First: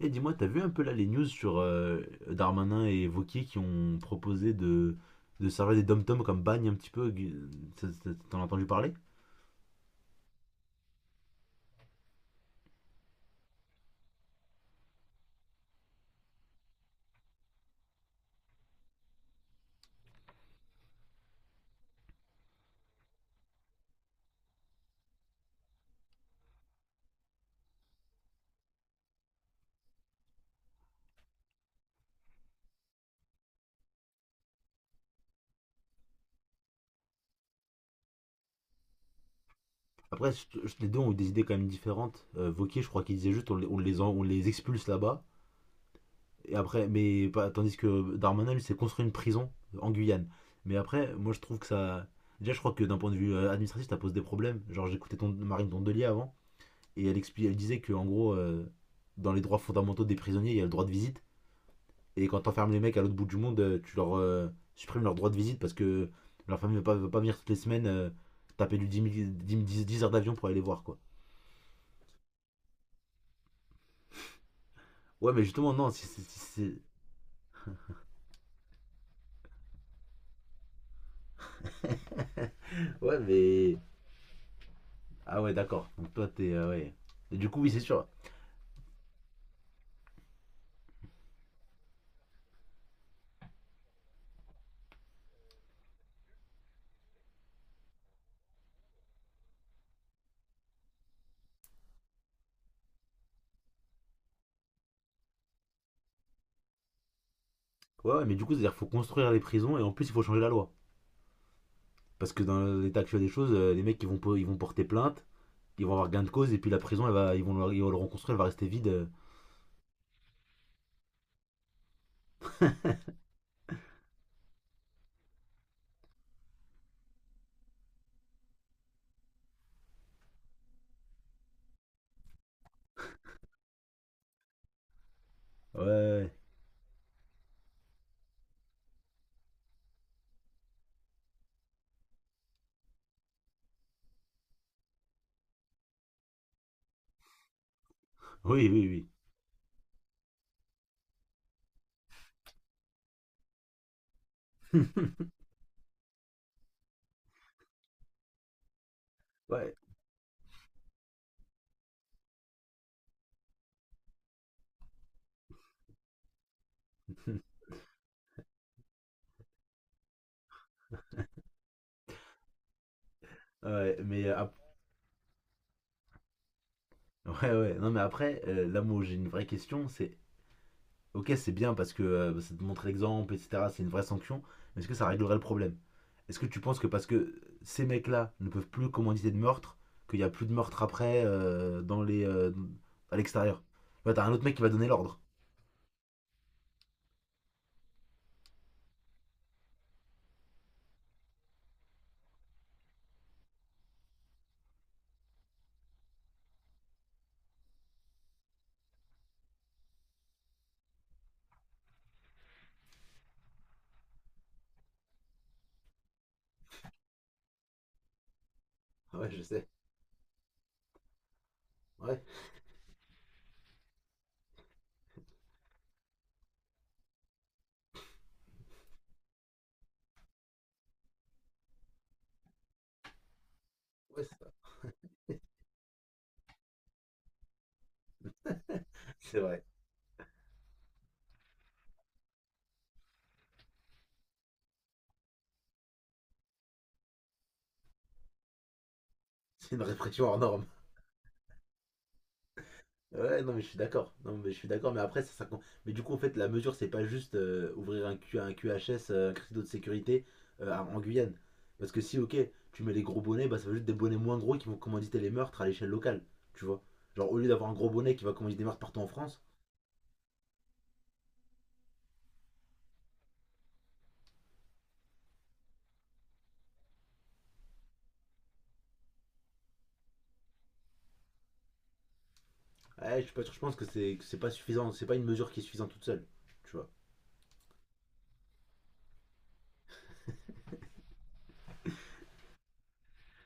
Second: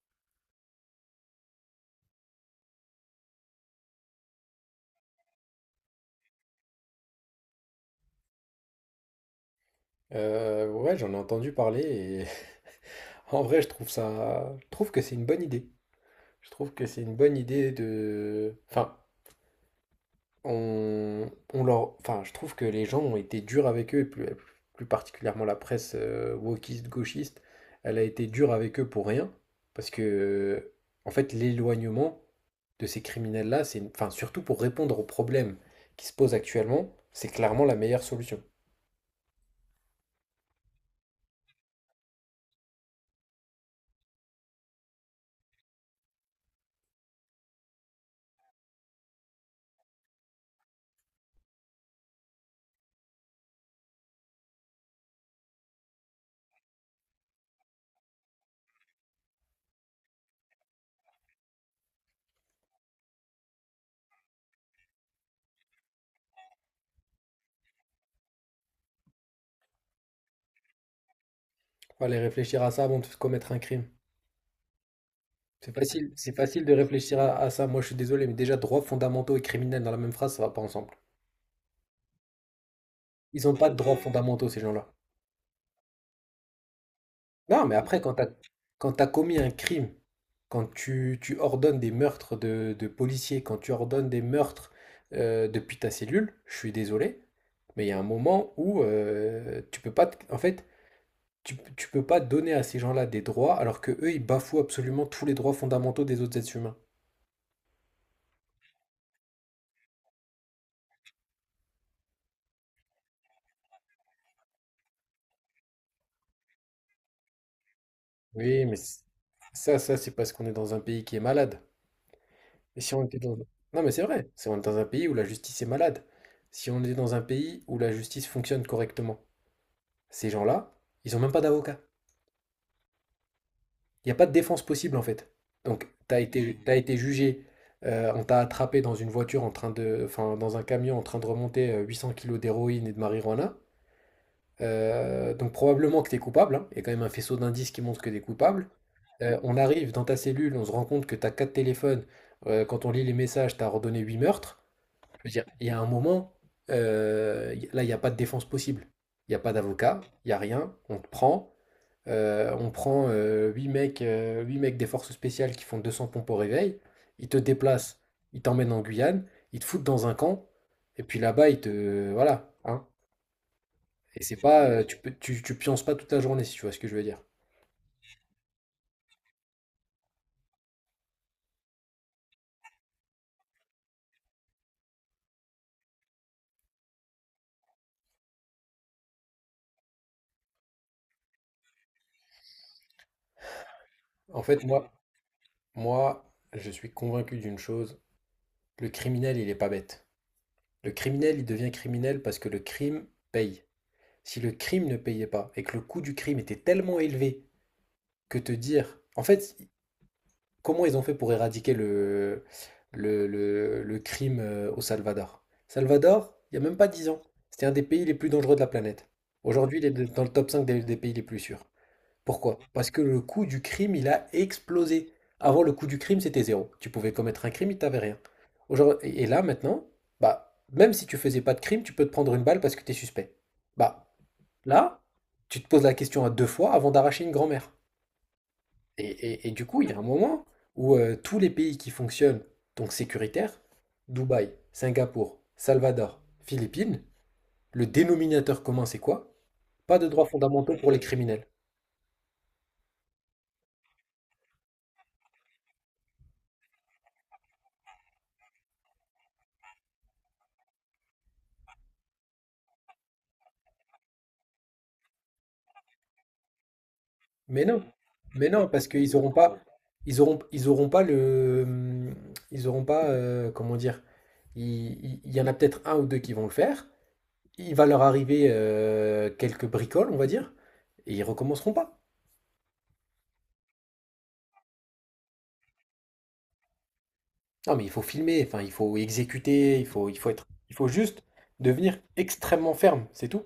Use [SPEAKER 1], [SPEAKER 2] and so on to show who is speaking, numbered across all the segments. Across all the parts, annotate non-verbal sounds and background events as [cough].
[SPEAKER 1] Et dis-moi, t'as vu un peu là les news sur Darmanin et Wauquiez qui ont proposé de servir des dom-toms comme bagne un petit peu t'en as entendu parler?
[SPEAKER 2] Ouais, j'en ai entendu parler et [laughs] en vrai, je trouve que c'est une bonne idée. Je trouve que c'est une bonne idée de, enfin, on leur, enfin, je trouve que les gens ont été durs avec eux, et plus particulièrement la presse wokiste, gauchiste, elle a été dure avec eux pour rien, parce que, en fait, l'éloignement de ces criminels-là, c'est, enfin, surtout pour répondre aux problèmes qui se posent actuellement, c'est clairement la meilleure solution.
[SPEAKER 1] Après, les deux ont eu des idées quand même différentes. Wauquiez, je crois qu'il disait juste on les expulse là-bas. Et après, tandis que Darmanin, lui, s'est construit une prison en Guyane. Mais après, moi je trouve que ça. Déjà, je crois que d'un point de vue administratif, ça pose des problèmes. Genre, j'écoutais Marine Tondelier avant, et elle, elle disait que en gros, dans les droits fondamentaux des prisonniers, il y a le droit de visite. Et quand t'enfermes les mecs à l'autre bout du monde, tu leur supprimes leur droit de visite parce que leur famille ne veut pas, veut pas venir toutes les semaines taper du 10 000 10 heures d'avion pour aller les voir, quoi.
[SPEAKER 2] Faut aller réfléchir à ça avant de commettre un crime.
[SPEAKER 1] Ouais, mais justement, non, si c'est.
[SPEAKER 2] C'est
[SPEAKER 1] si
[SPEAKER 2] facile de
[SPEAKER 1] si.
[SPEAKER 2] réfléchir à ça. Moi, je suis désolé, mais déjà, droits fondamentaux et criminels dans la même phrase, ça va pas ensemble.
[SPEAKER 1] Ouais,
[SPEAKER 2] Ils ont pas
[SPEAKER 1] mais.
[SPEAKER 2] de droits fondamentaux, ces gens-là.
[SPEAKER 1] Ah ouais, d'accord. Donc toi, t'es. Ouais. Et du coup,
[SPEAKER 2] Non,
[SPEAKER 1] oui,
[SPEAKER 2] mais
[SPEAKER 1] c'est
[SPEAKER 2] après,
[SPEAKER 1] sûr.
[SPEAKER 2] quand t'as commis un crime, quand tu ordonnes des meurtres de policiers, quand tu ordonnes des meurtres depuis ta cellule, je suis désolé, mais il y a un moment où tu peux pas, en fait, tu peux pas donner à ces gens-là des droits alors que eux, ils bafouent absolument tous les droits fondamentaux des autres êtres humains.
[SPEAKER 1] Ouais, ouais, mais du coup, c'est-à-dire qu'il faut construire les prisons et en plus, il faut changer la loi. Parce que dans l'état actuel des choses, les mecs, ils vont porter plainte, ils vont avoir gain de cause et puis la prison, elle va, ils vont le reconstruire, elle va
[SPEAKER 2] Oui,
[SPEAKER 1] rester
[SPEAKER 2] mais
[SPEAKER 1] vide.
[SPEAKER 2] ça, ça, c'est parce qu'on est dans un pays qui est malade. Mais si on était dans... Non, mais c'est vrai, si on est dans un pays où la justice est malade, si on est dans un pays où la justice fonctionne correctement, ces gens-là, ils ont même pas d'avocat. Il n'y a pas de défense possible en fait. Donc, t'as
[SPEAKER 1] Ouais. Ouais,
[SPEAKER 2] été, t'as été jugé, on t'a attrapé dans une voiture en train de... Enfin, dans un camion en train de remonter 800 kilos d'héroïne et de marijuana. Donc probablement que t'es coupable, hein. Il y a quand même un faisceau d'indices qui montre que t'es
[SPEAKER 1] ouais. Oui,
[SPEAKER 2] coupable.
[SPEAKER 1] oui, oui.
[SPEAKER 2] On arrive dans ta cellule, on se rend compte que t'as quatre téléphones. Quand on lit les messages, t'as ordonné huit meurtres. Je veux dire, il y a un moment, là, il n'y a pas de défense possible. Il n'y a pas
[SPEAKER 1] Ouais,
[SPEAKER 2] d'avocat, il n'y a rien. On te prend. On prend huit mecs des forces spéciales qui font 200 pompes au réveil. Ils te déplacent, ils t'emmènent en Guyane, ils te foutent dans un camp. Et puis là-bas, ils te. Voilà. Hein.
[SPEAKER 1] ouais, mais
[SPEAKER 2] Et c'est
[SPEAKER 1] euh,
[SPEAKER 2] pas. Tu pionces pas toute la journée, si tu vois ce que je veux dire.
[SPEAKER 1] ouais, ouais. Non, mais après, là, moi, j'ai une vraie question. Ok, c'est bien parce que ça te montre l'exemple, etc. C'est une vraie sanction. Mais est-ce que ça réglerait le problème? Est-ce que tu penses que parce que ces mecs-là ne peuvent plus commanditer de meurtre, qu'il n'y a plus de meurtre après à l'extérieur? Ouais, t'as un autre
[SPEAKER 2] En
[SPEAKER 1] mec qui
[SPEAKER 2] fait,
[SPEAKER 1] va donner
[SPEAKER 2] moi,
[SPEAKER 1] l'ordre.
[SPEAKER 2] moi, je suis convaincu d'une chose. Le criminel, il est pas bête. Le criminel, il devient criminel parce que le crime paye. Si le crime ne payait pas et que le coût du crime était tellement élevé que te dire, en fait, comment ils ont fait pour éradiquer le crime au Salvador? Salvador, il n'y a même pas 10 ans, c'était un des pays les plus dangereux de la planète.
[SPEAKER 1] Ouais, je sais.
[SPEAKER 2] Aujourd'hui, il est dans le top 5 des pays les plus sûrs.
[SPEAKER 1] Ouais,
[SPEAKER 2] Pourquoi? Parce que le coût du crime, il a explosé. Avant, le coût du crime, c'était zéro. Tu pouvais commettre un crime, il t'avait rien. Aujourd'hui, et là, maintenant, bah, même si tu faisais pas de crime, tu peux te prendre une balle parce que tu es suspect. Bah,
[SPEAKER 1] ouais, c'est vrai.
[SPEAKER 2] là, tu te poses la question à deux fois avant d'arracher une grand-mère. Et,
[SPEAKER 1] [laughs] C'est
[SPEAKER 2] et- et
[SPEAKER 1] vrai.
[SPEAKER 2] du coup, il y a un moment où tous les pays qui fonctionnent, donc sécuritaires, Dubaï, Singapour, Salvador, Philippines, le dénominateur commun, c'est quoi?
[SPEAKER 1] C'est une
[SPEAKER 2] Pas de droits
[SPEAKER 1] répression hors norme.
[SPEAKER 2] fondamentaux pour les criminels.
[SPEAKER 1] Ouais, non, mais je suis d'accord. Non, mais je suis d'accord. Mais après, mais du coup, en fait, la mesure, c'est pas juste un QHS, un critère de sécurité en Guyane. Parce que si, ok, tu mets les gros bonnets, bah, ça va juste des bonnets moins gros qui vont commanditer les meurtres à l'échelle locale. Tu vois? Genre, au lieu
[SPEAKER 2] Mais
[SPEAKER 1] d'avoir un
[SPEAKER 2] non,
[SPEAKER 1] gros bonnet qui va
[SPEAKER 2] mais
[SPEAKER 1] commanditer des
[SPEAKER 2] non,
[SPEAKER 1] meurtres
[SPEAKER 2] parce
[SPEAKER 1] partout en
[SPEAKER 2] qu'ils n'auront
[SPEAKER 1] France,
[SPEAKER 2] pas, ils auront pas le, ils auront pas, comment dire, il, il y en a peut-être un ou deux qui vont le faire. Il va leur arriver quelques bricoles, on va dire, et ils recommenceront pas.
[SPEAKER 1] ouais, je suis pas sûr, je pense que c'est pas suffisant. C'est pas une mesure qui est suffisante toute seule. Tu vois?
[SPEAKER 2] Non, mais il faut filmer, enfin, il faut exécuter, il faut être, il faut juste devenir extrêmement ferme, c'est tout.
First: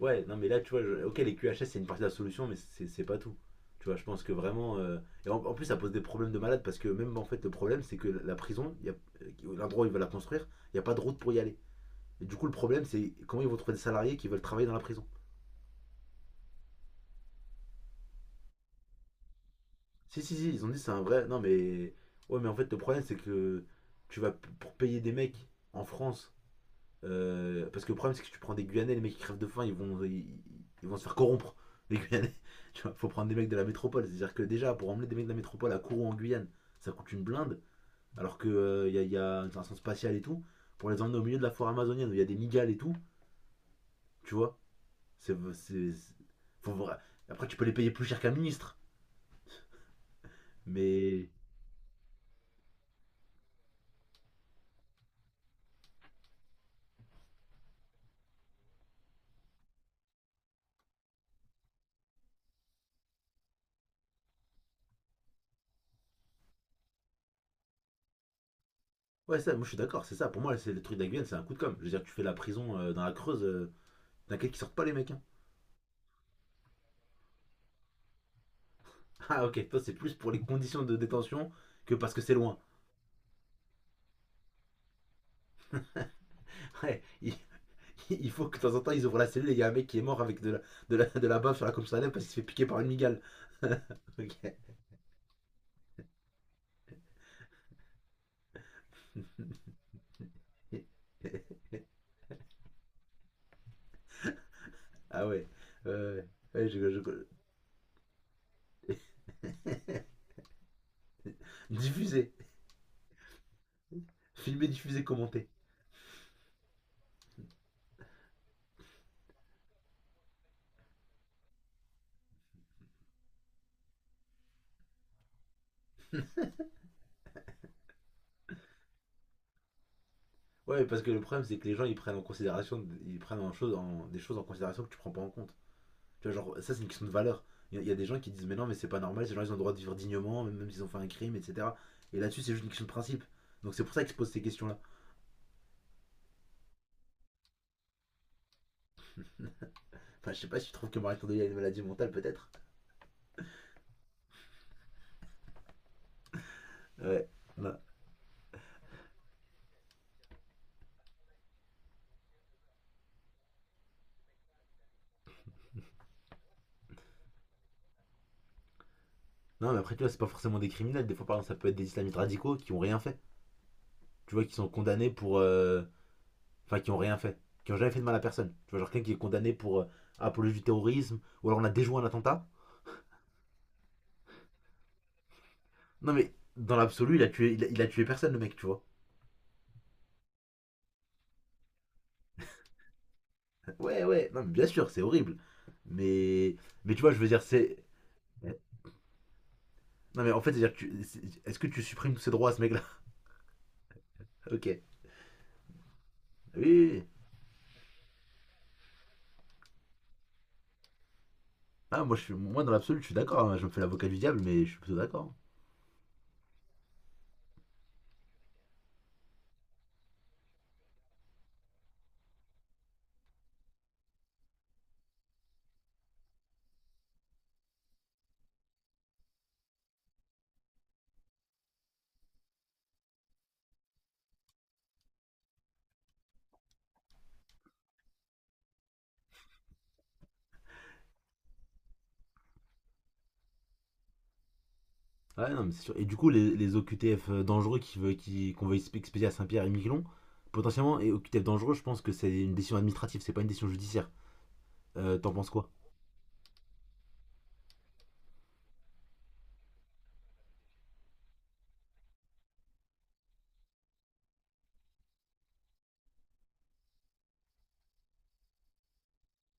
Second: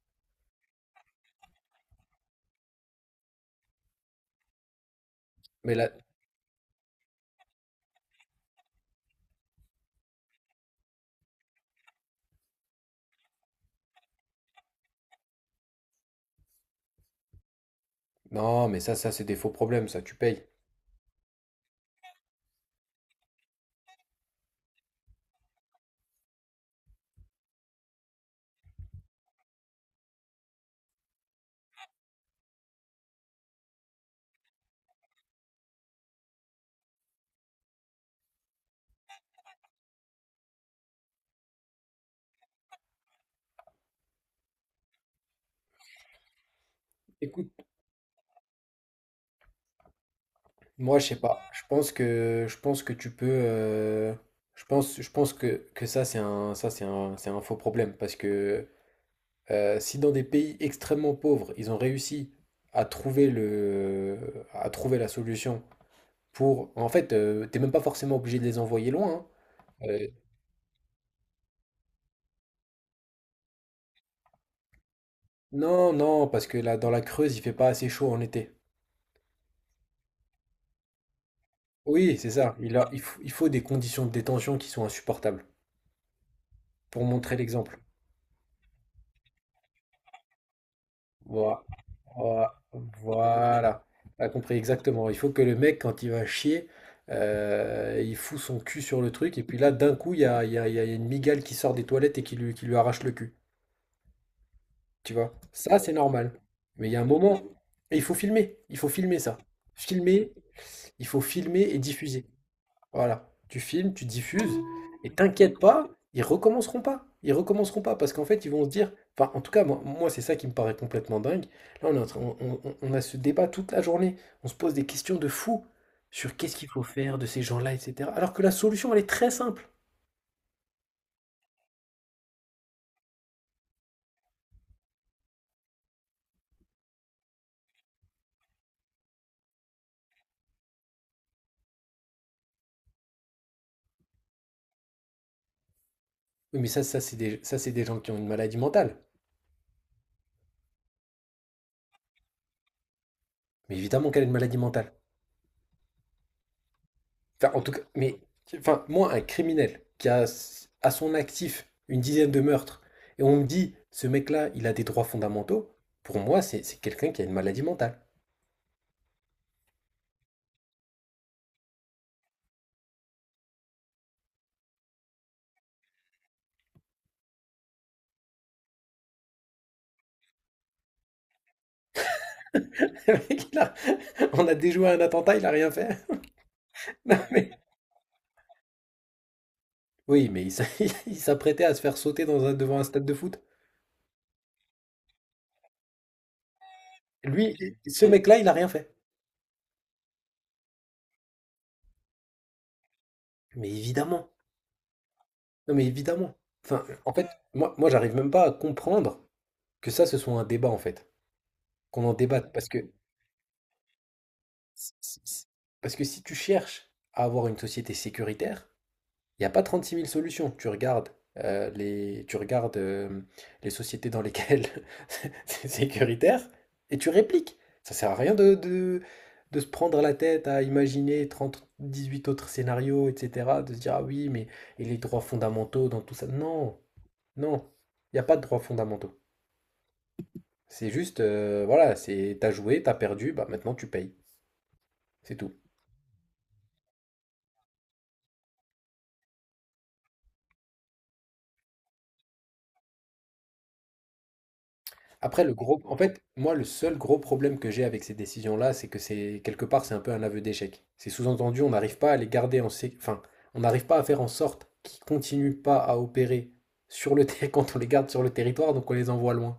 [SPEAKER 1] Ouais, non, mais là, tu vois, ok, les QHS, c'est une partie de la solution, mais c'est pas tout. Tu vois, je pense que vraiment. Et en plus,
[SPEAKER 2] Mais
[SPEAKER 1] ça
[SPEAKER 2] là,
[SPEAKER 1] pose des problèmes de malade parce que même en fait, le problème, c'est que la prison, il y a... l'endroit où ils veulent la construire, il n'y a pas de route pour y aller. Et du coup, le problème, c'est comment ils vont trouver des salariés qui veulent travailler dans la prison.
[SPEAKER 2] non, mais ça, c'est des faux problèmes, ça, tu
[SPEAKER 1] Si, si,
[SPEAKER 2] payes.
[SPEAKER 1] si, ils ont dit c'est un vrai. Non, mais. Ouais, mais en fait, le problème, c'est que pour payer des mecs en France. Parce que le problème, c'est que tu prends des Guyanais, les mecs qui crèvent de faim, ils vont se faire corrompre, les Guyanais. [laughs] Tu vois, faut prendre des mecs de la métropole. C'est-à-dire que déjà, pour emmener des mecs de la métropole à Kourou en Guyane, ça coûte une blinde, alors qu'il il y, a, y a une station spatiale et tout. Pour les emmener au milieu de la forêt amazonienne où il y a des migales et tout, tu vois, c'est. C'est- faut après,
[SPEAKER 2] Écoute,
[SPEAKER 1] tu peux les payer plus cher qu'un ministre,
[SPEAKER 2] moi, je sais
[SPEAKER 1] mais.
[SPEAKER 2] pas. Je pense que tu peux, je pense que ça, c'est un faux problème parce que si dans des pays extrêmement pauvres, ils ont réussi à trouver le, à trouver la solution pour, en fait, t'es même pas forcément obligé de les envoyer loin. Hein.
[SPEAKER 1] Ouais, ça, moi je suis d'accord,
[SPEAKER 2] Euh,
[SPEAKER 1] c'est ça. Pour moi, c'est le truc de la Guyane, c'est un coup de com'. Je veux dire, tu fais la prison dans la Creuse, t'inquiète qu'ils sortent pas les mecs, hein.
[SPEAKER 2] Non, non, parce que là, dans la Creuse, il fait pas assez chaud en été.
[SPEAKER 1] [laughs] Ah ok, toi c'est plus pour les conditions de détention que parce
[SPEAKER 2] Oui,
[SPEAKER 1] que
[SPEAKER 2] c'est
[SPEAKER 1] c'est
[SPEAKER 2] ça.
[SPEAKER 1] loin.
[SPEAKER 2] Il faut des conditions de détention qui sont insupportables
[SPEAKER 1] [laughs] Ouais,
[SPEAKER 2] pour montrer l'exemple.
[SPEAKER 1] il faut que de temps en temps ils ouvrent la cellule et il y a un mec qui est mort avec de la bave
[SPEAKER 2] Voi-
[SPEAKER 1] sur la comme ça parce qu'il s'est fait
[SPEAKER 2] voi-
[SPEAKER 1] piquer par une migale. [laughs]
[SPEAKER 2] Voilà. T'as
[SPEAKER 1] Ok.
[SPEAKER 2] compris exactement. Il faut que le mec, quand il va chier, il fout son cul sur le truc. Et puis là, d'un coup, il y a, il y a- il y a une migale qui sort des toilettes et qui lui arrache le cul. Tu
[SPEAKER 1] Ah
[SPEAKER 2] vois?
[SPEAKER 1] ouais.
[SPEAKER 2] Ça, c'est
[SPEAKER 1] Euh,
[SPEAKER 2] normal.
[SPEAKER 1] ouais, Ouais,
[SPEAKER 2] Mais
[SPEAKER 1] je,
[SPEAKER 2] il y a un
[SPEAKER 1] je-
[SPEAKER 2] moment, et il faut filmer. Il faut filmer ça.
[SPEAKER 1] je...
[SPEAKER 2] Filmer, il faut filmer et
[SPEAKER 1] [laughs]
[SPEAKER 2] diffuser.
[SPEAKER 1] Diffuser.
[SPEAKER 2] Voilà, tu filmes, tu diffuses,
[SPEAKER 1] Filmer, diffuser,
[SPEAKER 2] et
[SPEAKER 1] commenter.
[SPEAKER 2] t'inquiète pas, ils recommenceront pas. Ils recommenceront pas parce qu'en fait, ils vont se dire. Enfin, en tout cas, moi, c'est ça qui me paraît complètement dingue. Là, on est en train- on a ce débat toute la journée. On se pose des questions de fou sur qu'est-ce qu'il faut faire de ces gens-là, etc. Alors que la solution, elle est très simple.
[SPEAKER 1] Ouais, parce que le problème c'est que les gens ils prennent en considération, ils prennent en chose, en- des choses en considération que tu prends pas en compte. Tu vois, genre, ça c'est une question de valeur. Y a des gens qui disent mais non mais c'est pas normal, ces gens ils ont le droit de vivre dignement, même s'ils ont fait un crime, etc. Et là-dessus c'est juste une question de principe. Donc c'est pour ça qu'ils se posent ces questions-là.
[SPEAKER 2] Oui, mais ça, c'est des gens qui ont une maladie mentale.
[SPEAKER 1] Enfin, je sais pas si tu trouves que Marie Kondo a une maladie mentale, peut-être.
[SPEAKER 2] Mais évidemment qu'elle a une maladie mentale.
[SPEAKER 1] Ouais.
[SPEAKER 2] Enfin, en tout
[SPEAKER 1] Non.
[SPEAKER 2] cas, mais enfin, moi, un criminel qui a à son actif une dizaine de meurtres, et on me dit, ce mec-là, il a des droits fondamentaux, pour moi, c'est quelqu'un qui a une maladie mentale.
[SPEAKER 1] Non, mais après, tu vois, c'est pas forcément des criminels. Des fois, par exemple, ça peut être des islamistes radicaux qui ont rien fait. Tu vois, qui sont condamnés pour. Enfin, qui ont rien fait. Qui ont jamais fait de mal à personne. Tu vois, genre quelqu'un qui est condamné pour apologie du terrorisme. Ou alors on a déjoué un attentat.
[SPEAKER 2] [laughs] Le mec, on a déjoué un attentat, il a rien fait.
[SPEAKER 1] Non, mais dans
[SPEAKER 2] [laughs]
[SPEAKER 1] l'absolu,
[SPEAKER 2] Non,
[SPEAKER 1] il a tué personne, le mec, tu vois.
[SPEAKER 2] oui, mais [laughs] il s'apprêtait à se faire sauter dans devant un stade de foot.
[SPEAKER 1] Ouais, ouais. Non, mais bien sûr, c'est horrible. Mais. Mais tu vois, je veux dire,
[SPEAKER 2] Lui,
[SPEAKER 1] c'est.
[SPEAKER 2] ce mec-là, il a rien fait.
[SPEAKER 1] Non, mais en fait, c'est-à-dire, que tu... c'est- est-ce que tu supprimes tous ses droits à ce mec-là?
[SPEAKER 2] Mais évidemment.
[SPEAKER 1] [laughs] Ok. Oui,
[SPEAKER 2] Non, mais évidemment.
[SPEAKER 1] oui,
[SPEAKER 2] Enfin,
[SPEAKER 1] oui.
[SPEAKER 2] en fait, moi, j'arrive même pas à comprendre que ça, ce soit un débat, en fait.
[SPEAKER 1] Ah,
[SPEAKER 2] Qu'on en débatte.
[SPEAKER 1] moi
[SPEAKER 2] Parce
[SPEAKER 1] dans
[SPEAKER 2] que
[SPEAKER 1] l'absolu, je suis d'accord, hein. Je me fais l'avocat du diable, mais je suis
[SPEAKER 2] Si-
[SPEAKER 1] plutôt
[SPEAKER 2] si-
[SPEAKER 1] d'accord.
[SPEAKER 2] si- si tu cherches à avoir une société sécuritaire, il n'y a pas 36 000 solutions. Tu regardes les sociétés dans lesquelles [laughs] c'est sécuritaire et tu répliques. Ça sert à rien de se prendre la tête à imaginer trente dix-huit autres scénarios, etc. De se dire, ah oui, mais et les droits fondamentaux dans tout ça. Non, non, il n'y a pas de droits fondamentaux. C'est juste, voilà, c'est t'as joué, t'as perdu, bah maintenant tu payes. C'est
[SPEAKER 1] Ouais,
[SPEAKER 2] tout.
[SPEAKER 1] non, mais c'est sûr. Et du coup, les OQTF dangereux qu'on veut expédier à Saint-Pierre et Miquelon, potentiellement, et OQTF dangereux, je pense que c'est une décision administrative, c'est pas une décision judiciaire. T'en
[SPEAKER 2] Après,
[SPEAKER 1] penses
[SPEAKER 2] le
[SPEAKER 1] quoi?
[SPEAKER 2] gros, en fait, moi, le seul gros problème que j'ai avec ces décisions-là, c'est que c'est quelque part, c'est un peu un aveu d'échec. C'est sous-entendu, on n'arrive pas à les garder en enfin, on n'arrive pas à faire en sorte qu'ils continuent pas à opérer sur le terrain [laughs] quand on les garde sur le territoire, donc on les envoie loin.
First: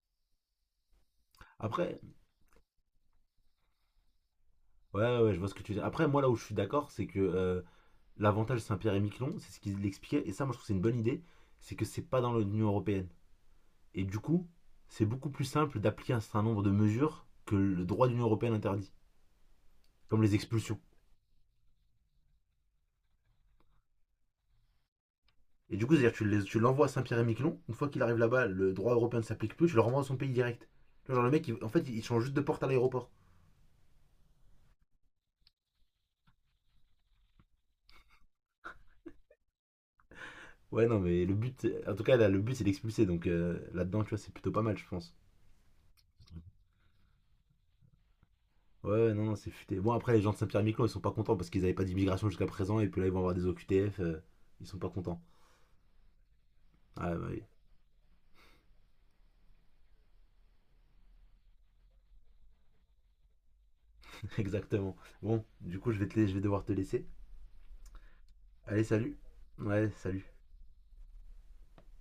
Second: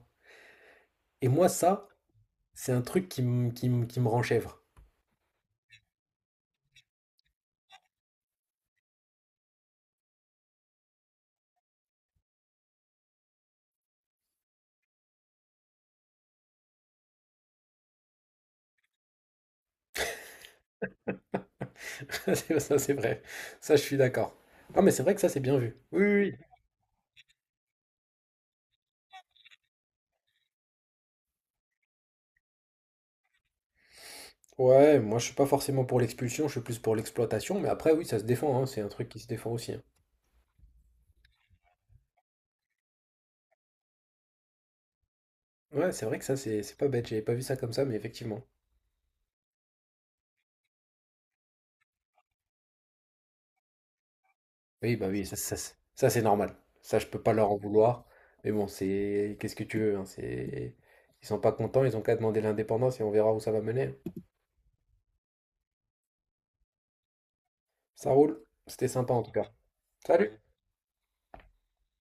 [SPEAKER 2] Et moi, ça,
[SPEAKER 1] Après,
[SPEAKER 2] c'est un truc qui me qui me rend chèvre.
[SPEAKER 1] ouais, ouais, je vois ce que tu veux dire. Après, moi, là où je suis d'accord, c'est que l'avantage Saint-Pierre et Miquelon, c'est ce qu'ils expliquaient, et ça, moi, je trouve que c'est une bonne idée, c'est que c'est pas dans l'Union Européenne. Et du coup, c'est beaucoup plus simple d'appliquer un certain nombre de mesures que le droit de l'Union Européenne interdit, comme les expulsions.
[SPEAKER 2] [laughs] Ça, c'est vrai. Ça, je suis d'accord. Ah, mais c'est vrai que ça, c'est bien
[SPEAKER 1] Et
[SPEAKER 2] vu.
[SPEAKER 1] du coup,
[SPEAKER 2] Oui,
[SPEAKER 1] c'est-à-dire
[SPEAKER 2] oui.
[SPEAKER 1] que tu l'envoies à Saint-Pierre-et-Miquelon, une fois qu'il arrive là-bas, le droit européen ne s'applique plus, tu le renvoies dans son pays direct. Genre le mec, en fait, il change juste de porte à l'aéroport.
[SPEAKER 2] Oui. Ouais, moi, je suis pas forcément pour l'expulsion, je suis plus pour l'exploitation, mais après, oui, ça se défend, hein. C'est un truc qui se défend aussi. Hein.
[SPEAKER 1] Ouais, non, mais le but, en tout cas, là, le but, c'est d'expulser, donc là-dedans, tu vois, c'est plutôt pas mal, je pense.
[SPEAKER 2] Ouais, c'est vrai que ça, c'est pas bête. J'avais pas vu ça comme ça, mais effectivement.
[SPEAKER 1] Ouais, ouais, non, non, c'est futé. Bon, après, les gens de Saint-Pierre-et-Miquelon, ils sont pas contents parce qu'ils n'avaient pas d'immigration jusqu'à présent, et puis là, ils vont avoir des OQTF, ils sont pas
[SPEAKER 2] Oui, bah
[SPEAKER 1] contents.
[SPEAKER 2] oui, ça, ça, c'est normal. Ça, je
[SPEAKER 1] Ah,
[SPEAKER 2] peux
[SPEAKER 1] bah
[SPEAKER 2] pas
[SPEAKER 1] oui,
[SPEAKER 2] leur en vouloir. Mais bon, c'est. Qu'est-ce que tu veux, hein, c'est... Ils sont pas contents, ils ont qu'à demander l'indépendance et on verra où ça va mener.
[SPEAKER 1] [laughs] exactement. Bon, du coup, je vais devoir te laisser.
[SPEAKER 2] Ça roule.
[SPEAKER 1] Allez,
[SPEAKER 2] C'était
[SPEAKER 1] salut.
[SPEAKER 2] sympa en tout cas.
[SPEAKER 1] Ouais, salut.
[SPEAKER 2] Salut!